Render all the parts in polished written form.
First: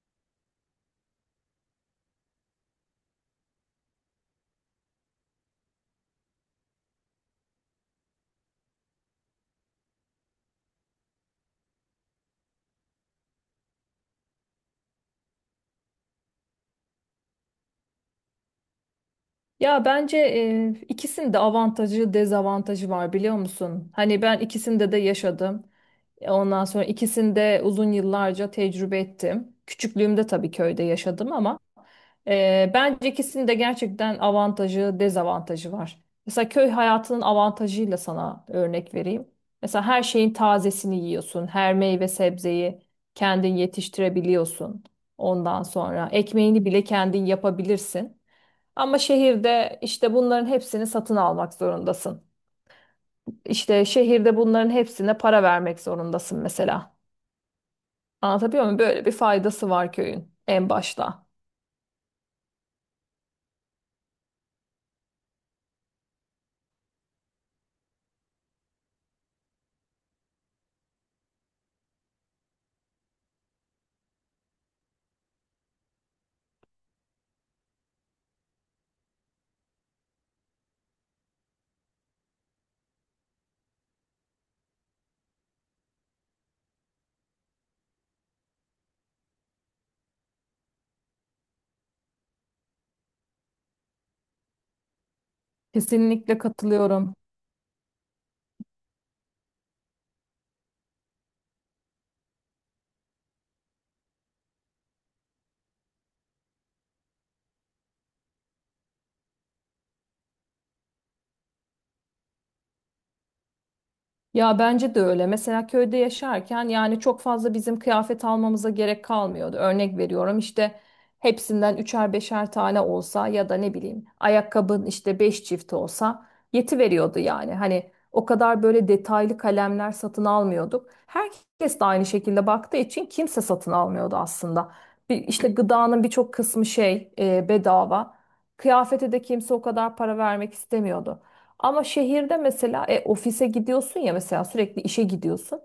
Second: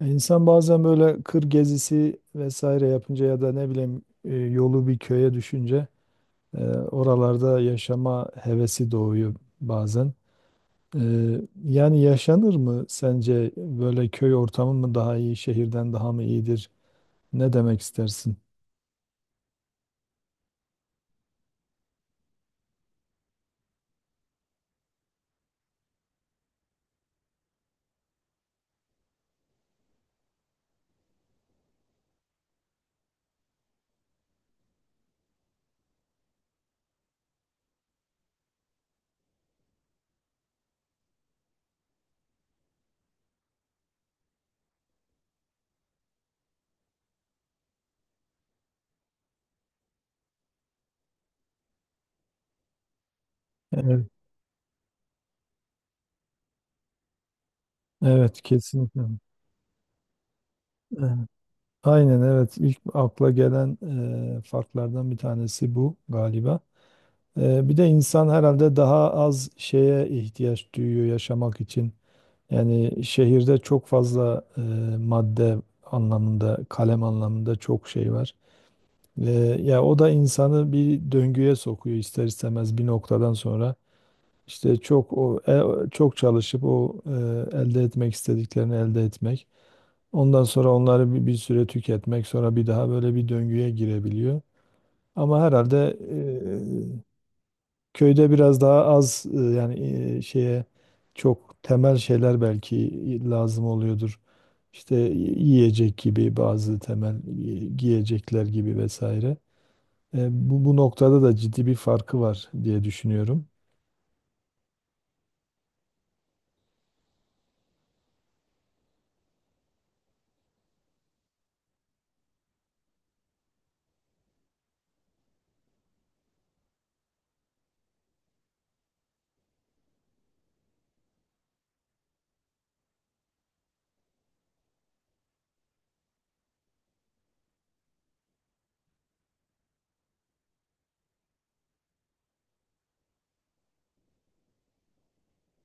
Ya İnsan bazen böyle kır gezisi vesaire yapınca ya da ne bileyim yolu bir köye düşünce oralarda yaşama hevesi doğuyor bazen. E, Yani yaşanır mı sence böyle köy ortamı mı daha iyi, şehirden daha mı iyidir? Ne demek istersin? Ya bence ikisinin de avantajı, dezavantajı var biliyor musun? Hani ben ikisinde de yaşadım. Ondan sonra ikisinde uzun yıllarca tecrübe ettim. Küçüklüğümde tabii köyde yaşadım ama bence ikisinin de gerçekten avantajı, dezavantajı var. Mesela köy hayatının avantajıyla sana örnek vereyim. Mesela her şeyin tazesini yiyorsun. Her meyve sebzeyi kendin yetiştirebiliyorsun. Ondan sonra ekmeğini bile kendin yapabilirsin. Ama şehirde işte bunların hepsini satın almak zorundasın. İşte Evet, şehirde bunların hepsine para vermek zorundasın mesela. evet Anlatabiliyor muyum? kesinlikle. Böyle bir faydası var köyün en Evet. başta. Aynen, evet, ilk akla gelen farklardan bir tanesi bu galiba. Bir de insan herhalde daha az şeye ihtiyaç duyuyor yaşamak için. Yani şehirde çok fazla madde anlamında, kalem anlamında çok şey var. E, Ya o da insanı bir döngüye sokuyor ister istemez bir noktadan sonra. İşte çok o çok çalışıp o elde etmek istediklerini elde etmek. Ondan sonra onları bir süre tüketmek, sonra bir daha böyle bir döngüye girebiliyor. Ama herhalde Kesinlikle katılıyorum. köyde biraz daha az yani şeye, çok temel şeyler belki lazım oluyordur, işte yiyecek gibi bazı temel giyecekler gibi vesaire. Bu noktada da ciddi bir farkı var diye düşünüyorum. Ya bence de öyle. Mesela köyde yaşarken yani çok fazla bizim kıyafet almamıza gerek kalmıyordu. Örnek veriyorum işte hepsinden üçer beşer tane olsa ya da ne bileyim ayakkabın işte beş çift olsa yeti veriyordu yani. Hani o kadar böyle detaylı kalemler satın almıyorduk. Herkes de aynı şekilde baktığı için kimse satın almıyordu aslında. Bir, işte gıdanın birçok kısmı şey bedava. Kıyafete de kimse o kadar para vermek istemiyordu. Ama şehirde mesela ofise gidiyorsun ya mesela sürekli işe gidiyorsun.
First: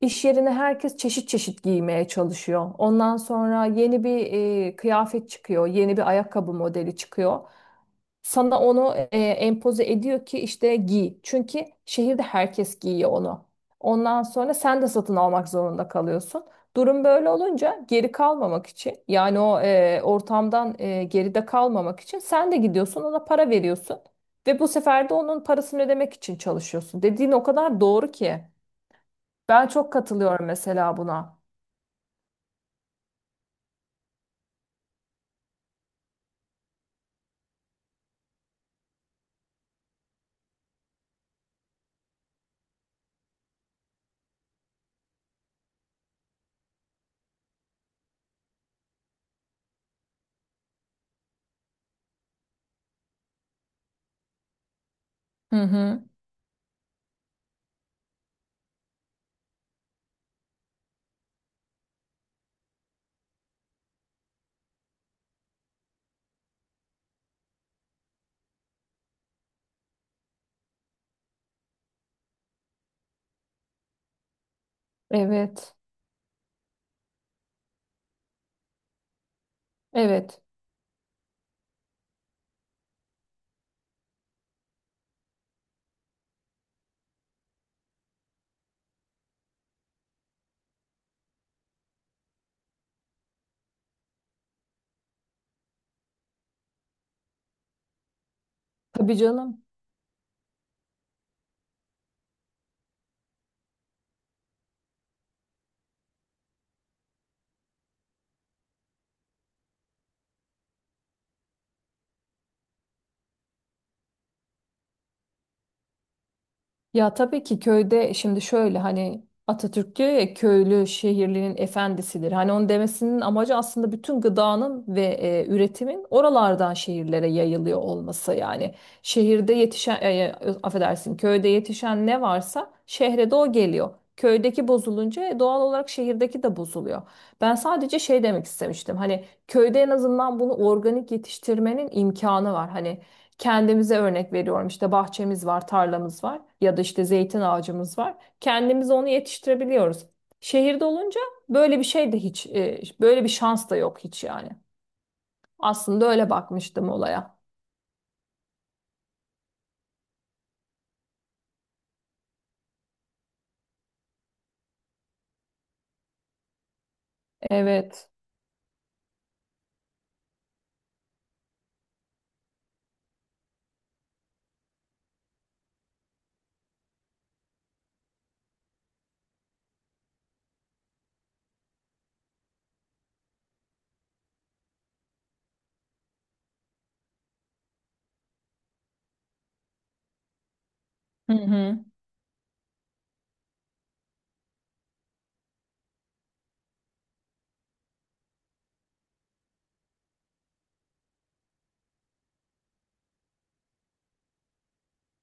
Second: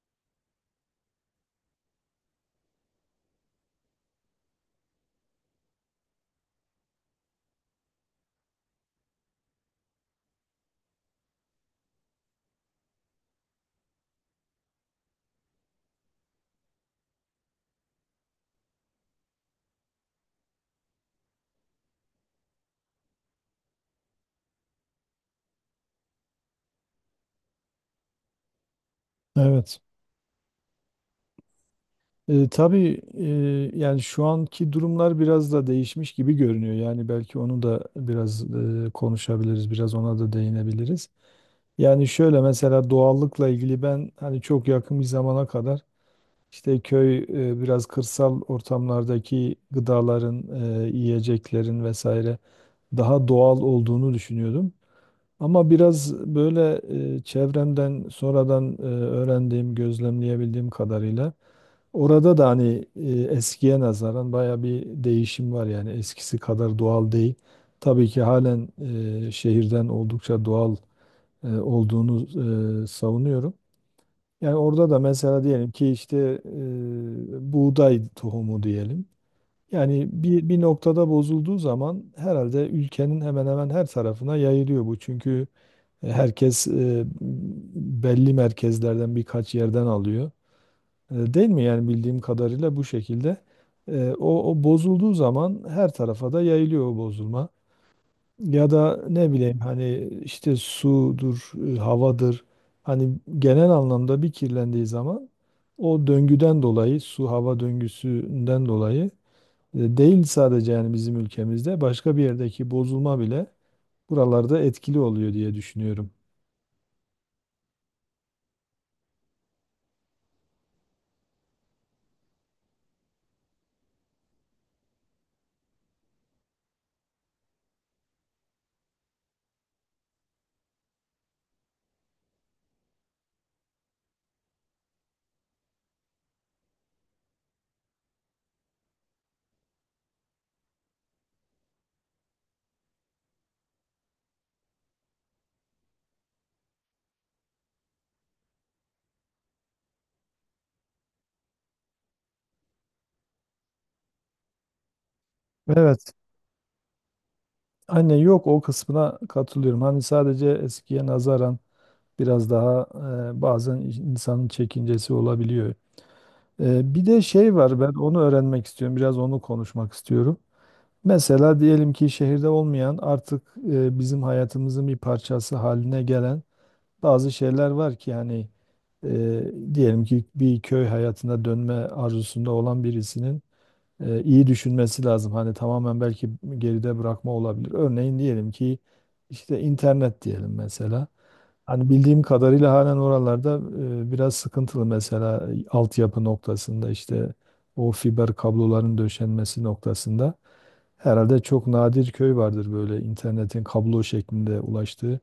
İş yerine herkes çeşit çeşit giymeye çalışıyor. Ondan sonra yeni bir kıyafet çıkıyor, yeni bir ayakkabı modeli çıkıyor. Sana onu empoze ediyor ki işte giy. Çünkü şehirde herkes giyiyor onu. Ondan sonra sen de satın almak zorunda kalıyorsun. Durum böyle olunca geri kalmamak için yani o ortamdan geride kalmamak için sen de gidiyorsun ona para veriyorsun. Ve bu sefer de onun parasını ödemek için çalışıyorsun. Dediğin o kadar doğru ki. Ben Evet. çok katılıyorum mesela buna. Tabii yani şu anki durumlar biraz da değişmiş gibi görünüyor. Yani belki onu da biraz konuşabiliriz, biraz ona da değinebiliriz. Yani şöyle, mesela doğallıkla ilgili ben hani çok yakın bir zamana kadar İşte köy biraz kırsal ortamlardaki gıdaların, yiyeceklerin vesaire daha doğal olduğunu düşünüyordum. Hı Ama hı. biraz böyle çevremden sonradan öğrendiğim, gözlemleyebildiğim kadarıyla orada da hani eskiye nazaran baya bir değişim var, yani eskisi kadar doğal değil. Tabii ki halen şehirden oldukça doğal olduğunu savunuyorum. Yani orada da mesela diyelim Evet. ki işte buğday tohumu diyelim. Yani Evet. bir noktada bozulduğu zaman herhalde ülkenin hemen hemen her tarafına yayılıyor bu. Çünkü herkes belli merkezlerden birkaç yerden alıyor. Değil mi? Yani bildiğim kadarıyla bu şekilde. O bozulduğu zaman her tarafa da yayılıyor o bozulma. Ya da Tabii ne bileyim canım. hani işte sudur, havadır. Hani genel anlamda bir kirlendiği zaman, o döngüden dolayı, su hava döngüsünden dolayı değil sadece, yani bizim ülkemizde, başka bir yerdeki bozulma bile buralarda etkili oluyor diye düşünüyorum. Ya tabii ki köyde şimdi şöyle hani Atatürk diyor ya köylü şehirlinin efendisidir. Hani onun demesinin amacı aslında bütün gıdanın ve üretimin oralardan şehirlere yayılıyor olması. Yani şehirde affedersin köyde yetişen ne varsa şehre de o geliyor. Köydeki bozulunca doğal olarak şehirdeki de bozuluyor. Ben sadece şey demek istemiştim. Hani köyde en azından bunu organik yetiştirmenin imkanı var. Hani kendimize örnek veriyorum işte bahçemiz var, tarlamız var ya da işte zeytin ağacımız var. Kendimiz onu yetiştirebiliyoruz. Şehirde olunca böyle bir şey de hiç böyle bir şans da yok hiç yani. Aslında Evet. öyle bakmıştım olaya. Anne, yok, o kısmına katılıyorum. Hani sadece eskiye nazaran biraz daha bazen insanın çekincesi olabiliyor. Bir de şey var, ben Evet. onu öğrenmek istiyorum. Biraz onu konuşmak istiyorum. Mesela diyelim ki şehirde olmayan, artık bizim hayatımızın bir parçası haline gelen bazı şeyler var ki, yani e, diyelim ki bir köy hayatına dönme arzusunda olan birisinin iyi düşünmesi lazım. Hani tamamen belki geride bırakma olabilir. Örneğin diyelim ki işte internet diyelim mesela. Hı hı. Hani bildiğim kadarıyla halen oralarda biraz sıkıntılı, mesela altyapı noktasında, işte o fiber kabloların döşenmesi noktasında. Herhalde çok nadir köy vardır böyle internetin kablo şeklinde ulaştığı.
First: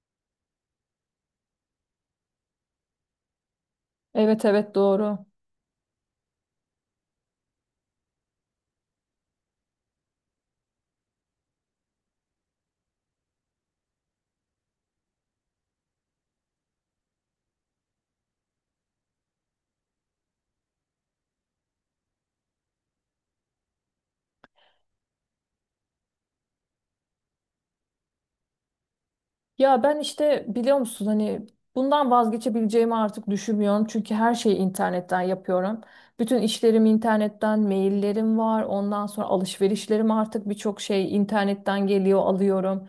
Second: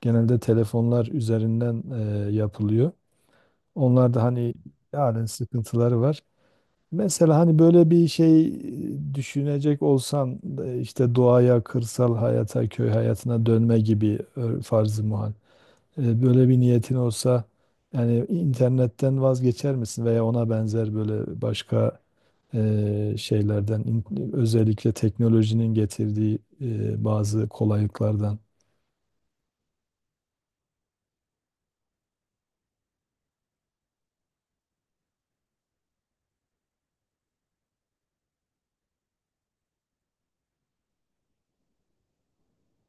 Genelde telefonlar üzerinden yapılıyor. Onlar da Evet, hani evet halen doğru. sıkıntıları var. Mesela hani böyle bir şey düşünecek olsan işte doğaya, kırsal hayata, köy hayatına dönme gibi farz-ı muhal. Böyle bir niyetin olsa, yani internetten vazgeçer misin veya ona benzer böyle başka e, şeylerden in- özellikle teknolojinin getirdiği bazı kolaylıklardan. Ya ben işte biliyor musun hani bundan vazgeçebileceğimi artık düşünmüyorum. Çünkü her şeyi internetten yapıyorum. Bütün işlerim internetten, maillerim var. Ondan sonra alışverişlerim artık birçok şey internetten geliyor, alıyorum.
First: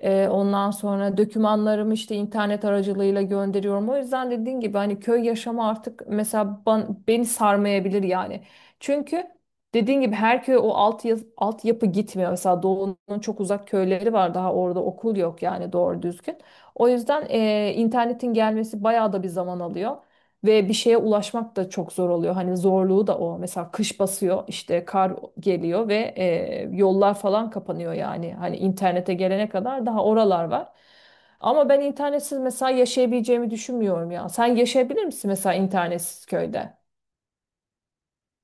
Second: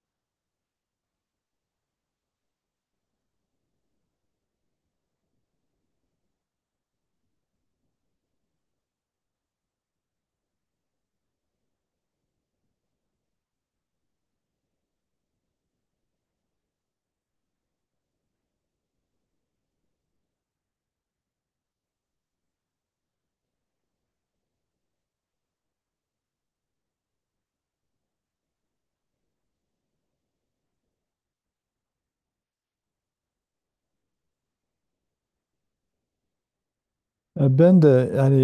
Ondan sonra dokümanlarımı işte internet aracılığıyla gönderiyorum. O yüzden dediğin gibi hani köy yaşamı artık mesela beni sarmayabilir yani. Çünkü dediğin gibi her köy o altyapı gitmiyor. Mesela Doğu'nun çok uzak köyleri var daha orada okul yok yani doğru düzgün. O yüzden internetin gelmesi bayağı da bir zaman alıyor. Ve bir şeye ulaşmak da çok zor oluyor. Hani zorluğu da o. Mesela kış basıyor işte kar geliyor ve yollar falan kapanıyor yani. Hani internete gelene kadar daha oralar var. Ama ben internetsiz mesela yaşayabileceğimi düşünmüyorum ya. Sen yaşayabilir misin mesela internetsiz köyde? Ya ben de yani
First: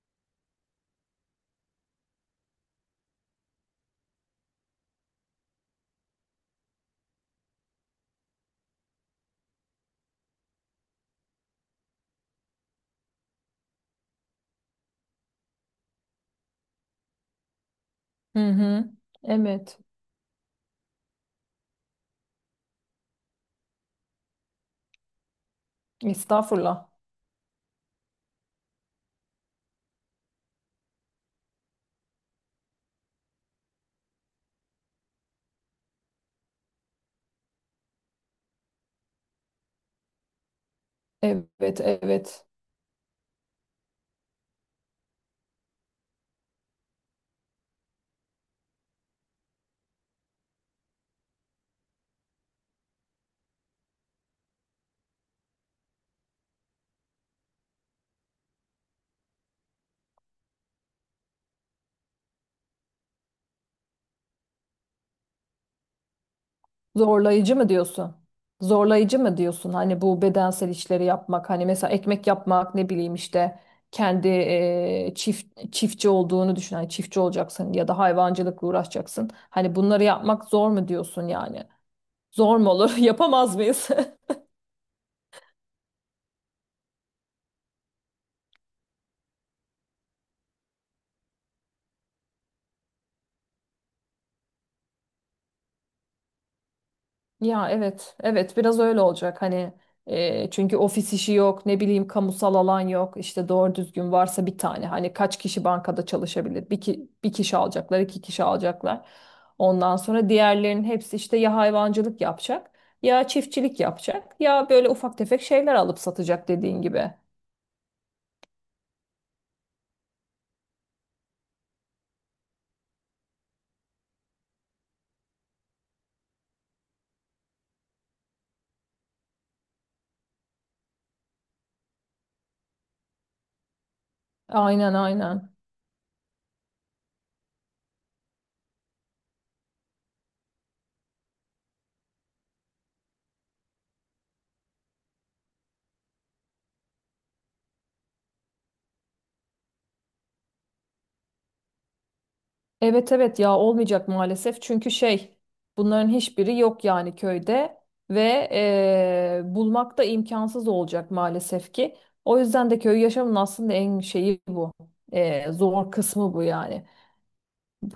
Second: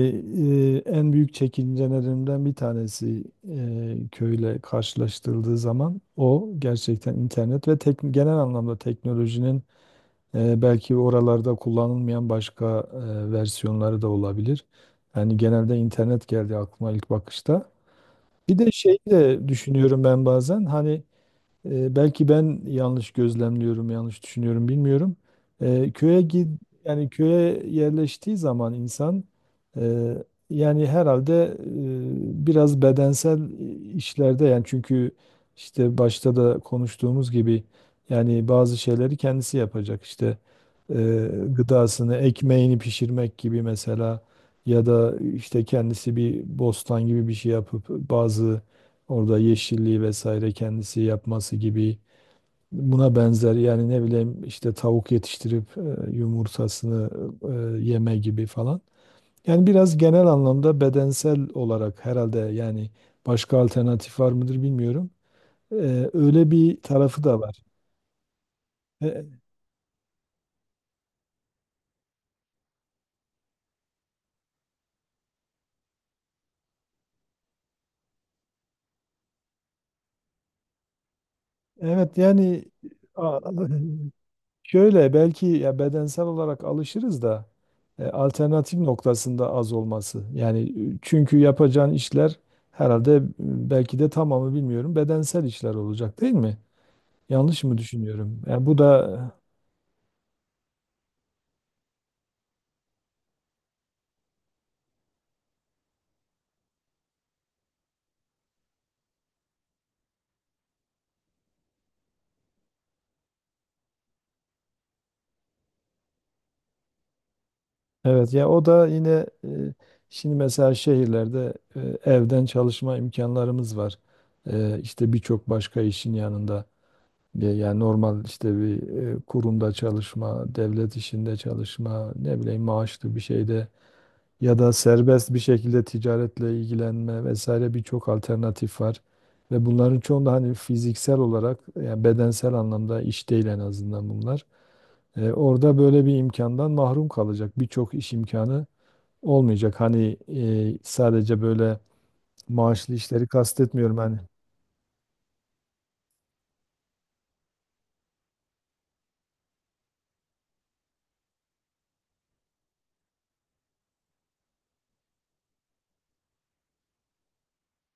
en büyük çekincelerimden bir tanesi köyle karşılaştırıldığı zaman o gerçekten internet ve genel anlamda teknolojinin belki oralarda kullanılmayan başka versiyonları da olabilir. Yani genelde internet geldi aklıma ilk bakışta. Hı Bir de hı. şeyi de Evet. düşünüyorum ben bazen, hani belki ben yanlış gözlemliyorum, yanlış düşünüyorum, bilmiyorum. E, köye gid Estağfurullah. Yani köye yerleştiği zaman insan e, yani herhalde biraz bedensel işlerde, yani çünkü işte başta da konuştuğumuz gibi, yani bazı şeyleri kendisi yapacak, işte Evet, gıdasını, evet. ekmeğini pişirmek gibi mesela, ya da işte kendisi bir bostan gibi bir şey yapıp bazı orada yeşilliği vesaire kendisi yapması gibi, buna benzer, yani ne bileyim işte tavuk yetiştirip yumurtasını yeme gibi falan. Yani biraz genel anlamda bedensel olarak herhalde, yani başka alternatif var mıdır bilmiyorum. E, Öyle bir tarafı da Zorlayıcı var. mı diyorsun? Zorlayıcı E, mı diyorsun? Hani bu bedensel işleri yapmak, hani mesela ekmek yapmak, ne bileyim işte kendi çiftçi olduğunu düşün. Hani çiftçi olacaksın ya da hayvancılıkla uğraşacaksın. Hani bunları yapmak zor mu diyorsun yani? evet, Zor yani mu olur? a- Yapamaz mıyız? şöyle, belki ya bedensel olarak alışırız da alternatif noktasında az olması. Yani çünkü yapacağın işler herhalde belki de tamamı bilmiyorum, bedensel işler olacak değil mi? Yanlış Ya mı evet, düşünüyorum? evet Yani bu biraz öyle da olacak hani çünkü ofis işi yok, ne bileyim kamusal alan yok, işte doğru düzgün varsa bir tane hani kaç kişi bankada çalışabilir? Bir, ki, bir kişi alacaklar, iki kişi alacaklar. Ondan sonra diğerlerinin hepsi işte ya hayvancılık yapacak, ya çiftçilik yapacak, ya böyle ufak tefek şeyler alıp satacak dediğin gibi. evet. Ya o da yine şimdi mesela şehirlerde evden çalışma imkanlarımız var. İşte birçok başka işin yanında. Yani normal işte bir kurumda çalışma, devlet işinde çalışma, ne bileyim maaşlı bir şeyde, ya da Aynen serbest bir aynen. şekilde ticaretle ilgilenme vesaire birçok alternatif var. Ve bunların çoğunda hani fiziksel olarak, yani bedensel anlamda iş değil en azından bunlar. Orada böyle bir imkandan mahrum kalacak. Birçok iş imkanı olmayacak. Hani sadece böyle maaşlı Evet, işleri evet ya kastetmiyorum olmayacak hani. maalesef çünkü şey bunların hiçbiri yok yani köyde ve bulmak da imkansız olacak maalesef ki. O yüzden de köy yaşamının aslında en şeyi bu. Zor kısmı bu yani.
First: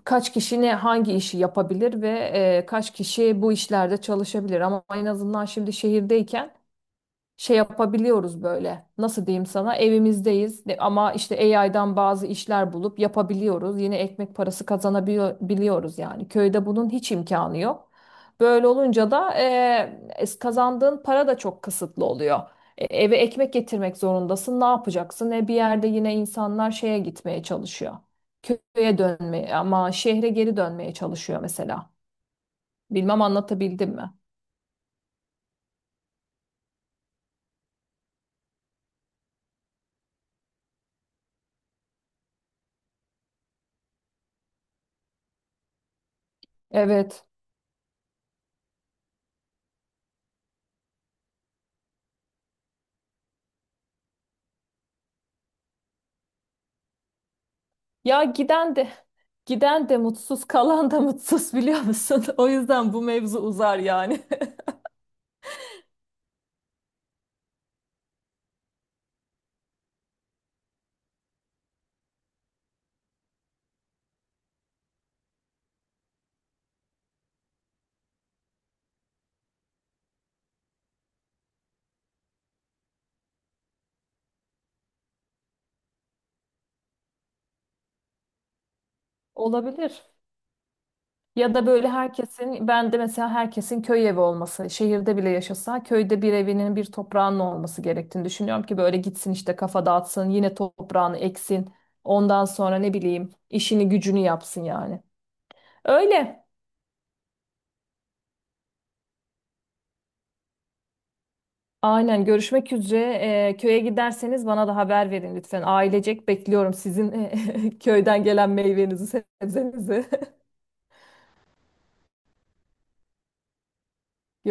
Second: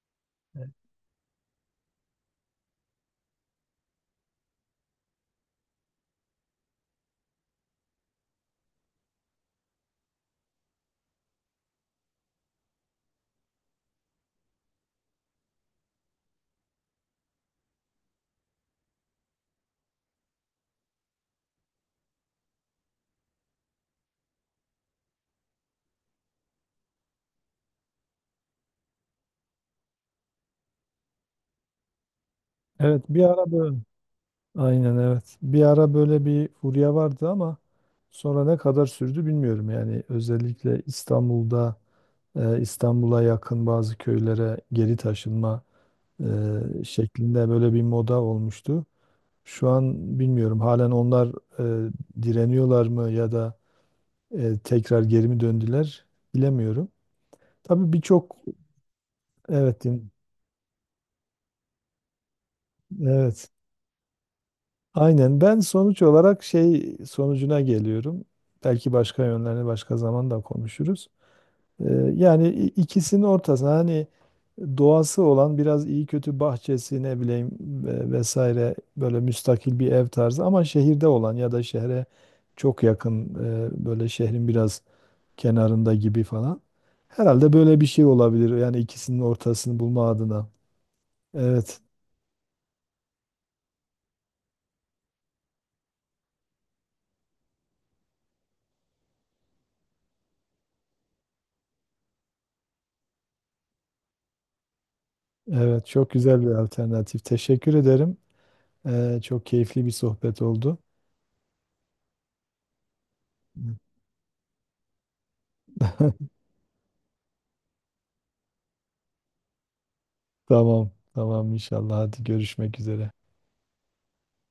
Kaç kişi ne hangi işi yapabilir ve kaç kişi bu işlerde çalışabilir ama en azından şimdi şehirdeyken şey yapabiliyoruz böyle. Nasıl diyeyim sana? Ama işte AI'dan bazı işler bulup yapabiliyoruz. Yine ekmek parası kazanabiliyoruz yani. Köyde bunun hiç imkanı yok. Böyle olunca da kazandığın para da çok kısıtlı oluyor. Eve ekmek getirmek zorundasın. Ne yapacaksın? Bir yerde yine insanlar şeye gitmeye çalışıyor. Köye dönmeye ama şehre geri dönmeye çalışıyor mesela. Evet, bir Bilmem ara böyle anlatabildim mi? aynen, evet. Bir ara böyle bir furya vardı ama sonra ne kadar sürdü bilmiyorum. Yani özellikle İstanbul'da İstanbul'a yakın bazı köylere geri taşınma Evet. şeklinde böyle bir moda olmuştu. Şu an bilmiyorum, halen onlar e, direniyorlar mı ya da tekrar geri mi döndüler bilemiyorum. Tabii Ya birçok giden de evet. giden de mutsuz, kalan da mutsuz biliyor musun? O yüzden bu mevzu Evet, uzar yani. aynen, ben sonuç olarak şey sonucuna geliyorum. Belki başka yönlerini başka zaman da konuşuruz. Ee, Yani ikisinin ortasına hani doğası olan biraz iyi kötü bahçesi ne bileyim vesaire böyle müstakil bir ev tarzı, ama şehirde olan ya da şehre çok yakın, böyle şehrin biraz kenarında gibi falan. Herhalde böyle bir şey olabilir, yani ikisinin ortasını Olabilir. bulma adına. Ya da Evet, böyle herkesin, ben de mesela herkesin köy evi olması, şehirde bile yaşasa köyde bir evinin bir toprağının olması gerektiğini düşünüyorum ki böyle gitsin işte kafa dağıtsın, yine toprağını eksin. Ondan sonra ne bileyim işini gücünü yapsın yani. evet, çok güzel Öyle. bir alternatif. Teşekkür ederim. Çok keyifli bir sohbet oldu. Aynen, görüşmek üzere. Köye giderseniz bana da haber verin lütfen. Ailecek bekliyorum sizin köyden gelen meyvenizi, sebzenizi. Tamam, tamam, inşallah. Hadi görüşmek üzere.